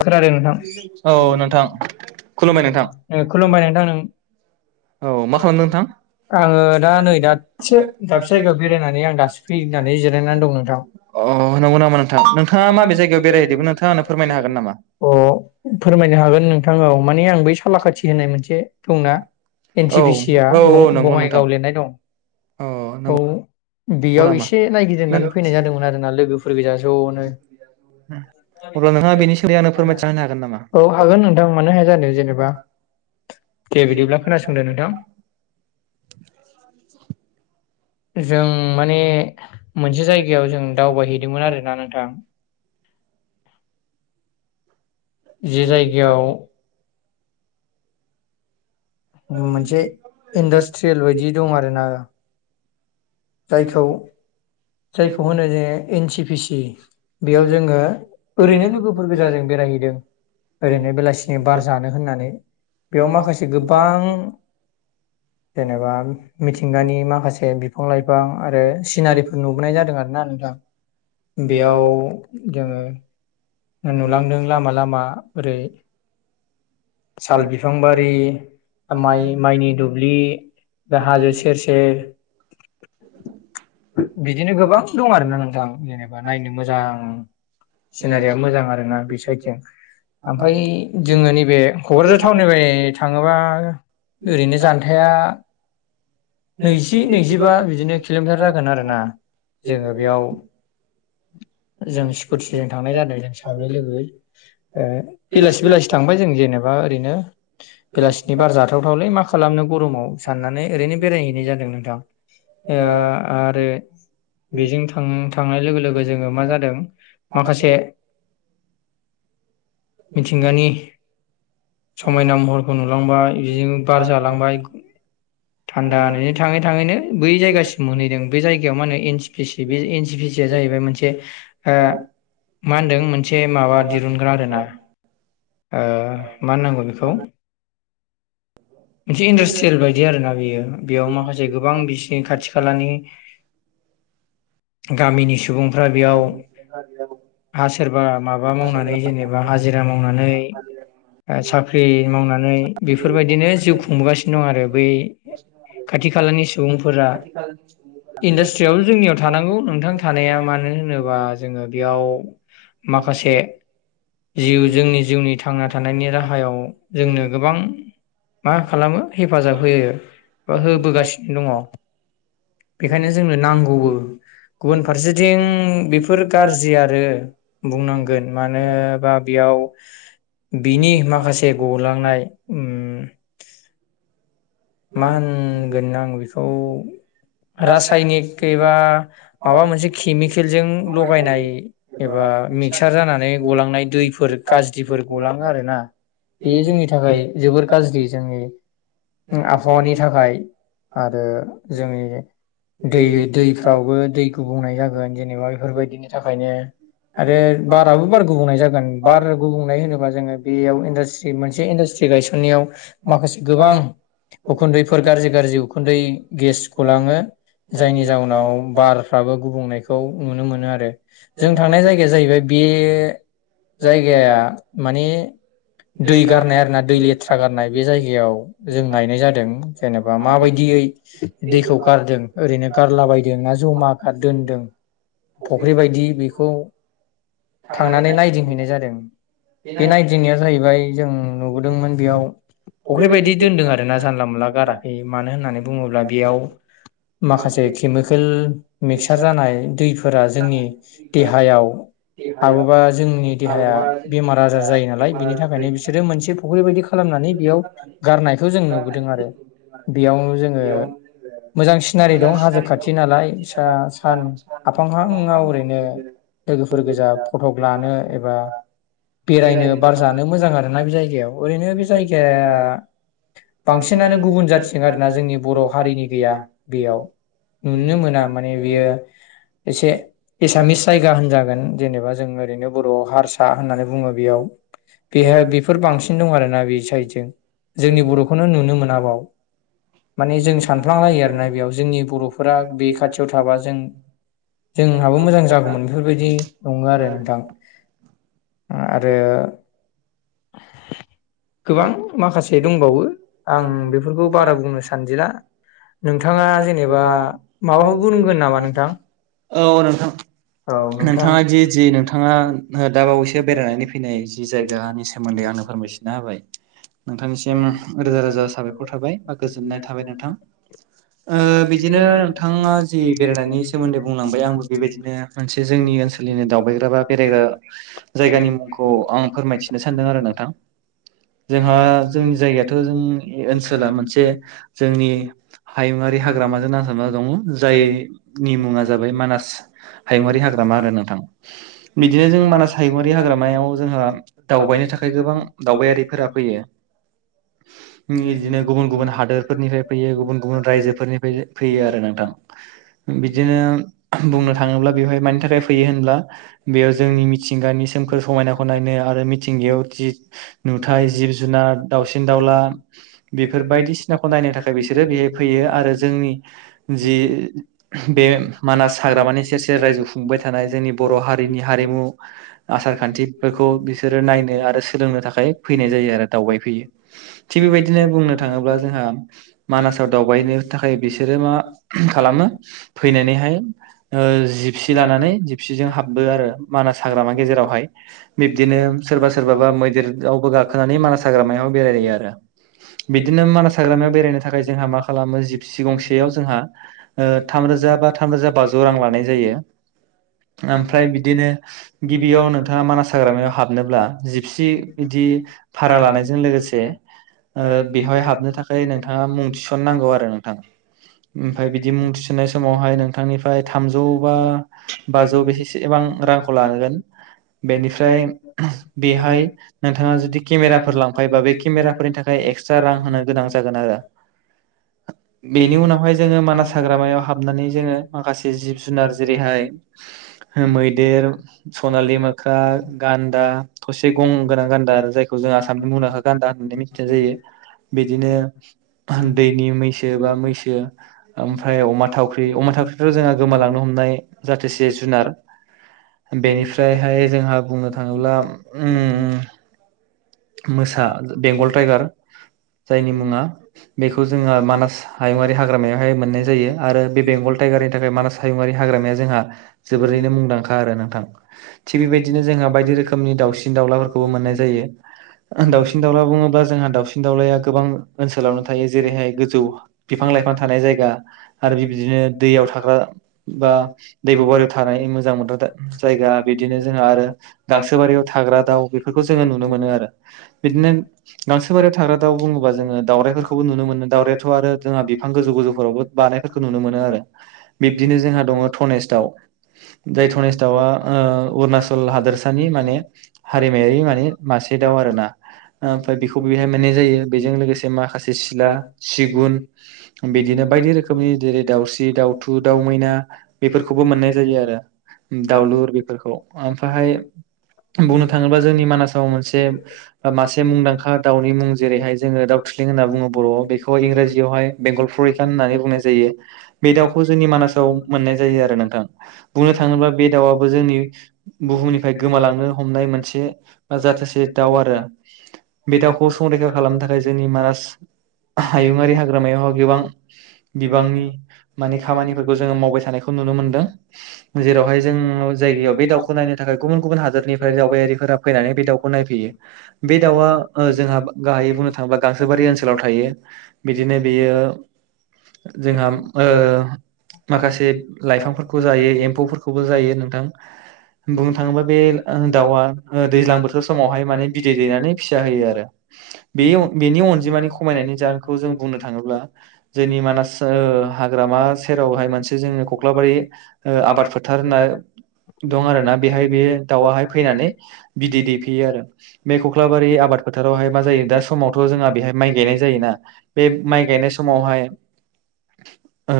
खोनादों नोंथां औ नोंथां। खुलुमबाय नोंथां। खुलुमबाय नोंथां नों औ मा खालामदों नोंथां? आङो दा नै दाबसे दाबसे जायगायाव बेरायनानै आं दासो फैनानै जिरायनानै दं नोंथां अ नंगौ नामा नोंथां? नोंथाङा माबे जायगायाव बेरायहैदोंमोन नोंथाङा आंनो फोरमाय अ, फोरमायनो हागोन नोंथां औ माने आं बै सालाखााथि होननाय मोनसे दंना? एन औ सि बि सिया? औ औ नंगौ नोंथां बङाइगाव लिरनाय दं। औ। बेयाव नामा एसे नायगिदिंनानै फैनाय जादोंमोन आरोना लोगोफोर गोजा ज'नो। अब्ला नोंथाङा बेनि सोमोन्दै आंनो [unintelligible] फोरमायथिना होनो हागोन नामा औ हागोन नोंथां मानो हाया जानो। जेनो बा दे बिदिब्ला खोनासंदो नोंथां। [unintelligible] जों माने मोनसे जायगायाव जों दावबायहैदोंमोन आरोना नोंथां। [unintelligible] जे जायगायाव मोनसे इन्डास्ट्रियेल बायदि दं आरो ना। दा बेखौ जायखौ होनो जोङो एन सि पि सि, बेयाव जोङो ओरैनो लोगोफोर गोजा जों बेराय हैदों। ओरैनो बेलासिनि बार जानो होननानै। बेयाव माखासे गोबां जेनोबा मिथिंगानि माखासे बि फां लायफां आरो [unintelligible] नुबोनाय जादों आरोना नोंथां। बेयाव जोङो नुलांदों लामा लामा ओरै साल बिफांबारि, माइ माइनि दुब्लि दा हाजो सेेर सेर [unintelligible] बिदिनो गोबां दं आरोना नोंथां जेनोबा नायनो मोजां सिनारियाबो मोजां आरो ना बे साइदजों। ओमफ्राय जोङो नैबे क'क्राझार टाउननिफ्राय थाङोबा ओरैनो जान्थाया नैजि नैजिबा बिदिनो किल'मिटार जागोन आरोना। जोङो बेयाव जों स्कुटिजों थांनाय जादों जों सानैै लोगो ओ बेलासि बेलासि थांबाय जों जेनोबा ओरैनो बेलासिनि बार जाथावथावलै मा खालामनो गरमाव साननानै ओरैनो बेरायहैनाय जादों नोंथां। ओ आरो बेजों थां थांनाय लोगो लोगो जोङो जों माखासे मिथिंगानि समायना महरखौ नुलांबाय बिदिनो बार जालांबाय थान्दा होनैनो थाङै थाङैनो बै जायगासिम मोनहै दों। बे जायगायाव मा होनो एन सि पि सि बे एन सि पि सि आया जाहैबाय मोनसे मा होनदों मोनसे माबा दिरुनग्रा आरोना ओ मा नांगौ बेखौ मोनसे इन्डास्ट्रियेल बायदि आरो ना बेयो बेयाव माखासे गोबां बिसिनि खाथि खालानि गामिनि [unintelligible] बेयाव [unintelligible] हा सोरबा माबा मावनानै जेनोबा हाजिरा मावनानै साख्रि मावना नै बेफोरबायदिनो जिउ खुंबोगासिनो दं आरो बै खाथि खालानि सुबुंफोरा। इन्डास्ट्रियावबो जोंनियाव थानांगौ नोंथां थानाया मानो होनोबा जोङो बेयाव माखासे जिउ जोंनि जिउनि थांना थानायनि राहायाव जोंनो गोबां मा खालामो हेफाजाब होयो बा होबोगासिनो दङ। बेखायनो जोंनो नांगौबो गुबुन फार सेथिं बेफोर गाज्रि आरो बुंनांगोन मानोबा बेयाव बिनि माखासे गौलांनाय उम मा होनगोन आं बेखौ रासायनिक एबा माबा मोनसे केमिकेलजों लगायनाय एबा मिक्सार जानानै गलांनाय दैफोर गाज्रिफोर गलाङो आरो ना बेयो जोंनि थाखाय जोबोर गाज्रि जोंनि आबहावानि थाखाय आरो जोंनि दै दैफ्रावबो दै गुबुंनाय जागोन जेनेबा बेफोरबायदिनि थाखायनो। आरो बाराबो बार गुबुंनाय जागोन बार गुबुंनाय होनोबा जोङो बेयाव इन्डास्ट्रि मोनसे इन्डास ट्रि गायसननायाव माखासे गोबां उखुन्दैफोर गाज्रि गाज्रि उखुन्दै गेस गलाङो जायनि जाउनाव बारफ्राबो गुबुंनायखौ नुनो मोनो आरो जों थांनाय जायगाया जाहैबाय बे जायगाया माने दै गारनाय आरो ना दै लेथ्रा गारनाय बे जायगायाव जों नायनाय जादों जेनेबा माबायदियै दैखौ गारदों ओरैनो गारलाबायदों ना ज' मा दोनदों फुख्रि बायदि बेखौ थांनानै नायदिंहैनाय जादों। बे नायदिंनाया जाहैबाय जों नुबोदोंमोन बेयाव फुख्रि बायदि दोनदों आरोना जानला मोनला गाराखै मानो होननानै बुङोब्ला बेयाव माखासे केमिकेल मिक्सार जानाय दैफो फोरा जोंनि देहायाव हाबोबा जोंनि देहाया बेमार आजार जायो नालाय बिनि थाखायनो बिसोरो मोनसे फुख्रि बायदि खालाम नानै बेयाव गारनायखौ जों नुबोदों आरो बेयावनो जोङो मोजां सिनारि दं हाजो खाथि नालाय सा सान आफां फाङाव ओरैनो लोगोफोर गोजा फट' लानो एबा बेरायनो बार जानो मोजां आरोना बे जायगायाव ओरैनो बे जायगाया बांसिनानो गुबुन जाथिजों आरोना जोंनि बर' हारिनि गैया बेयाव। नुनो मोना माने बियो एसे एसामिस जायगा होनजागोन जेनेबा जों ओरैनो बर'आव हारसा होननानै बुङो बेयाव बेहाय बेफोर बांसिन दं आरोना बे साइडजों जोंनि बर'खौनो नुनो मोनाबाव। माने जों सानफ्लांलायो आरोना बेयाव जोंनि बर'फोरा बे खाथियाव थाबा जों जोंहाबो मोजां जागौमोन बेफोरबायदि नङो आरो नोंथां आरो गोबां माखासे दंबावो आं बेफोरखौ बारा बुंनो सानदिला नोंथाङा जेनेबा माबाखौ बुंगोन नामा नोंथां? औ नोंथां औ नोंथां नोंथाङा जि जि नोंथाङा दा बावैसो बेरायनानै फैनाय जि जायगानि सोमोन्दै आं नो फोरमायसिनना होबाय नोंथां निसिम रोजा रोजा साबायखर थाबाय बा गोजोननाय थाबाय नोंथां। ओ बिदिनो नोंथाङा जि बेरायनायनि सोमोन्दै बुंलांबाय आंबो बेबायदिनो मोनसे जोंनि जोंनि ओनसोलनिनो दावबायग्रा बा बेरायग्रा जायगानि मुंखौ आं फोरमायथिनो सानदों आरो नोंथां। जोंहा जोंनि जायगायाथ' जों ओनसोला मोनसे जोंनि हायुङारि हाग्रामाजों नांजाबना दङ जायनि मुङा जाबाय मानास हायुंआारि हाग्रामा आरो नोंथां बिदिनो जों मानास हायुंआारि हाग्रामायाव जोंहा दावबायनो थाखाय गोबां दावबायारिफोरा फैयो। बिदिनो गुबुन गुबुन हादोरफोरनिफ्राय फैयो गुबुन गुबुन रायजोफोरनिफ्राय फैयो आरो नोंथां। बिदिनो बुंनो थाङोब्ला बेवहाय मानि थाखाय फैयो होनब्ला बेयाव जोंनि मिथिंगानि सोमखोर समायनाखौ नायनो आरो मिथिंगायाव जि नुथाय जिब जुनार दाावसिन दाउला बेफोर बायदिसिनाखौ नायनो थाखाय बिसोरो बेहाय फैयो आरो जोंनि जि बे मानास हाग्रामानि सेरसेेर रायजो खुंबाय थानाय जोंनि बर' हारिनि हारि हारिमु आसार खान्थिफोरखौ बिसोरो नायनो आरो सोलोंनो थाखाय फैनाय जायो आरो दावबाय फैयो थिग बेबायदिनो बुंनो थाङोब्ला जोंहा मानासाव दावबायनो थाखाय बिसोरो मा खालामो फैनानैहाय ओ जिपसि लानानै जिपसिजों हाबबो आरो मानास हाग्रामा गेजेरावहाय बिबदिनो सोरबा सोरबाबा मैदेरावबो गाखोनानै मानास हा ग्रामायाव बेरायो आरो बिदिनो मानास हाग्रामायाव बेरायनो थाखाय जोंहा मा खालामो जिबसि गंसेयाव जोंहा ओ थाम रो रोजा बा थाम रोजा बाजौ रां लानाय जायो ओमफ्राय बिदिनो गिबियाव नोंथाङा मानास हाग्रामायाव हाबनोब्ला जिपसि बिदि भारा लानाय जों लोगोसे ओ बेवहाय हाबनो थाखाय नोंथाङा मुं थिसननांगौ आरो नोंथां ओमफाय बिदि मुं थिसन्नाय समावहाय नोंथांनिफ्राय थामजौ बा बाजौ बेसेसेबां रांखौ लागोन बेनिफ्राय बेहाय नोंथाङा जुदि केमेराफोर लांफायोबा बे केमेराफोरनि थाखाय एक्सट्रा रां होनो गोनां जागोन आरो बेनि उनावहाय जोङो मानास हाग्रामायाव हाबनानै जोङो माखासे जिब जुनार जेरैहाय मैदेर सनालि मोख्रा गान्दा थसे गं गोनां गान्दा आरो जाय जों आसाम गान्दा होननानै मिथिनाय जायो बिदिनो दैनि मैसो बा मैसो ओमफ्राय अमा थावख्रि अमा थावख्रि' जोंहा गोमालांनो हम नाय जाथेसे जुनार बेनिफ्रायहाय जोंहा बुंनो थाङोब्ला ओम मोसा बेंगल टाइगार जायनि मुङा बेखौ जोङो मानास हायुङारि हाग्रामायावहाय मोननाय जायो आरो बे बेंगल थाइगारनि थाखाय मानास हायुंङारि हाग्रामाया जोंहा जोबोरैनो मुंदांखा आरो नोंथां थिग बेबायदिनो जों जोंहा बायदि रोखोमनि दावउसिन दाउलाफोरखौबो मोननाय जायो दाउसिन दाउला बुङोबा जोंहा दाउसिन दाउलाया गोबां ओनसोलावनो थायो जेरैहाय गोजौ बिफां बिफां लाइफां थानाय जायगा आरो बेबायदिनो दैयाव थाग्रा बा दैब' बारियाव थानाय मोदां मोदादा गजायगा बिदिनो जोंहा आरो गांसोबारियाव थाग्रा दाउ बेफोरखौ जोङो नुनो मोनो आर बिदिनो गांसो बारियाव थाग्रा दाउ बुङोबा जोङो दावउरायफोरखौबो नुनो मोनो दाउराइ आथ' आरो जोङ बिफां गोजौ गोजौफोरावबो बानायफोरखौ नुनो मोनो आरो बिब्दिनो जोंहा दङ धनेस्त दाव जाय धनेस दावआ अरुणाचल हादोरसानि माने हारिमायारि माने मासे दाव आरो ना ओमफ्राय बेखौबो बेहाय मोननाय जायो बेजों लोगोसे माखासे सिला सिगुन बिदिनो बायदि रोखोमनि जेरै दावसि दाउथु दाउ मैना बेफोरखौबो मोननाय जायो आरो दावलुर बेफोरखौ ओमफाहाय बुंनो थाङोब्ला जोंनि मानासाव मोनसे से मासे मुंदांखा दाउनि मुं जेरैहाय जोङो दाउ थ्लिं होनना बुङो बर' बेखौ इंजियाव हाय बेंगल फरीकाण होननानै बुंनाय जायो बे दाउखौ जोंनि मानासाव मोन्नाय जायो आरो नोंथां। बुंनो थाङोब्ला बे दाउआबो जोंनि बुहुमनिफ्राय गोमालांनो हमनाय मोनसे जाथोसे दाव आरो बे दावखौ संरैखा खालामनो थाखाय जोंनि मानास हायुङारि हाग्रामायावहा गोबां बिबांनि मानि खामानिफोरखौ जोङो मावबाय थानायखौ नुनो मोनदों जेरावहाय जोङो जायगायाव बे दाउखौ नायनो थाख खाय गुबुन गुबुन हादरनिफ्राय दावबायारिफोरा फैनानै बे दाव बे दाउआ जोंहा गाहायै बुंनो थाङोबा गांसोबारि ओनसोलाव थायो बिदिनो बे ओ जोंहाम ओ माखासे लाइफांफोरखौ जायो एम्फौफोरखौबो जायो नोंथां बुंनो थाङोबा बे दाउआ दैज्लां बोथोर समावहाय माने बिदै दैनानै फिसा होयो आरो बे बेनि अनजिमानि खमायनायनि जाहोनखौ जों बुंनो थाङोब्ला जोंनि मानास हाग्रामा सेरावहाय मोनसे जोंनि कख्लाबारि आबाद फोथार होन दं आरोना बेहाय बे दाउहाय फैनानै बिदै दै फै बे मब आ मा जायो दा समावथ' जों जोंहा आद बेहाय माइ गायनाय गैनाय जायोना जायो बे गे माइ गायनाय म समावहाय ओ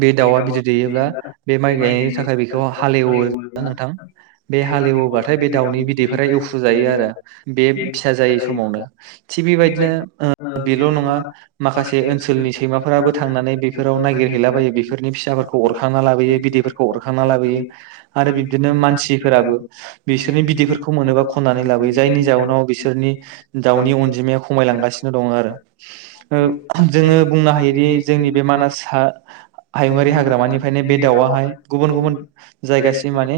बे दाउआ गिदिर दैयोब्ला बे माइ गायनायनि थाखाय बेखौ हालेवो न नोंथां थां बे हालेवबाथाय बे दाउनि बिदैफोरा एवफु जायो आरो बे फिसा जायै समावनो थि बेबायदिनो बेल' नङा माखासे ओनसोलनि सैमाफोराबो थांनानै बेफोराव नायागिरहैलाबायो बेफोरनि फिसाफोरखौ अरखांना लाबोयो बिदै फोरखौ अरखांना लाबोयो आरो बिब्दिनो मानसिफोराबो बिसोरनि बिदैफोरखौ मोनोबा खन्ना नै लाबोयो जायनि जउनाव बिसोरनि दाउनि अनजिमाया खमायलांगासिनो दं आरो जोङो बुंनो हायोदि जोंनि बे मानास हा हायुङारि हाग्रामानिफ्रायनो बे दाउवाहाय गुबुन गुबुन जायगासिम माने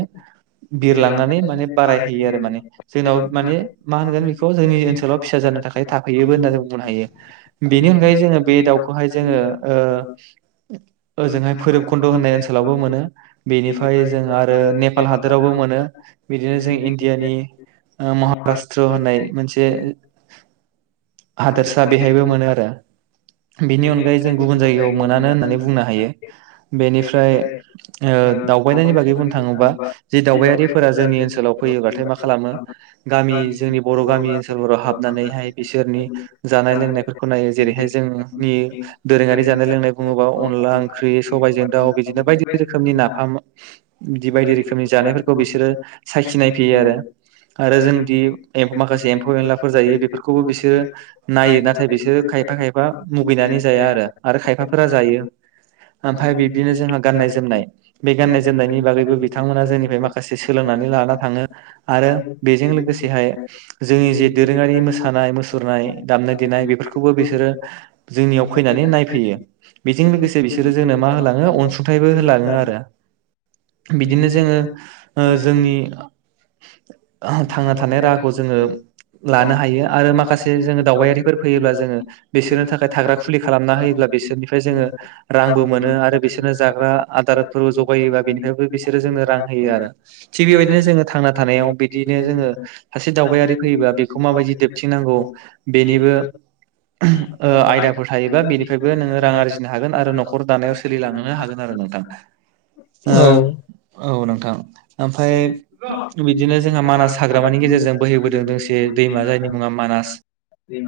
बिरलांनानै माने बारायहैयो आरो माने जोंनाव माने मा होनगोन बेखौ जोंनि ओनसोलाव फिसा जानो थाखाय थाफैयोबो होन्ना जों बुंनो हायो बेनि अनगायै जोङो बे दाउखौहाय जोङो ओ ओजोंहाय भैरबकुन्द' होननाय ओनसोलावबो मोनो बेनिफ्राय जों आरो नेपाल हादोरावबो मो मोनो बिनो जों इण्डियानि ओ महाराष्ट्र होननाय मोनसे हादोरसा बेहायबो मोनो आरो बेनि अनगायै जों गुबुन जायगायाव मोनानो होननानै बुंनो हायो बेनिफ्राय ओ ओ दावबायनायनि बागै बुंनो थाङोबा जि दावबायारिफोरा जोंनि ओनसोलाव फैयोबब्लाथाय मा खालाम गामि जोंनि बर' गामि ओनसोलफोराव हाबनानैहाय बिसोरनि जानाय लोंनायफोरखौ ना यो जेरैहाय जों नि दोरोङारि जानाय लोंनाय बुङोबा अनला ओंख्रि सबाइ जों दाउ बिदिनो बा बायदि रोखोमनि नाफाम बिदि बायदि रोखोमनि जानायफोरखौ बिसोरो सायखिनाय फैयो आरो आरो जोंदि माखासे एम्फौ एनलाफोर जायो बेफोरखौबो बिसोरो नायो नाथाय बिसोरो खायफा खायफा मुगैनानै जाया आरो आरो खायफाफोरा जायो ओमफाय बिब्दिनो जोंहा गाननाय जोमनाय बे गाननाय जोमनायनि बागैबो बिथांमोना जोंनिफ्राय माखासे सोलोंना नै लाना थाङो आरो बेजों लोगोसेहाय जोंनि जे दोरोङारि मोसानाय मुसुरनाय दामनाय देनाय बेफोर बो बिसोरो जोंनियाव फैनानै नायफैयो बेजों लोगोसे बिसोरो जोंनो मा होलाङो अनसु न्थाइबो होलाङो आरो बिदिनो जोङो जोंनि थांना थानाय राहाखौ जोङो लानो हायो आरो माखासे जोङो दावबायारिफोर फैयोब्ला जोङो बिसोरनो थाखाय थाग्रा खुलि खालामना होयोब्ला बिसोरनिफ्राय जोङो रांबो मोनो आरो बिसोरनो जाग्रा आदारफोरबो जगायोबा बिनिफ्रायबो बिसोरो जों जोंनो रां होयो आरो थिग बेबायदिनो जोङो थांना थानायाव बिदिनो जोङो सासे दावबायारि फैयोबा बेखौ माबायदि दोबथिंनांगौ बेनिबो ओ आयदाफोर थायोबा बेनिफ्रायबो नोङो रां आरजिनो हागोन आरो न'खर दानायाव सोलिलांनो हागोन आरो नोंथां औ ओ औ नोंथां ओमफ्राय बिदिनो जोंहा मानास हाग्रामानि बिनि गेजेरजों बोहैबोदों दोंसे लोगोसे दैमा जायनि मुङा जों मानास दैमाजों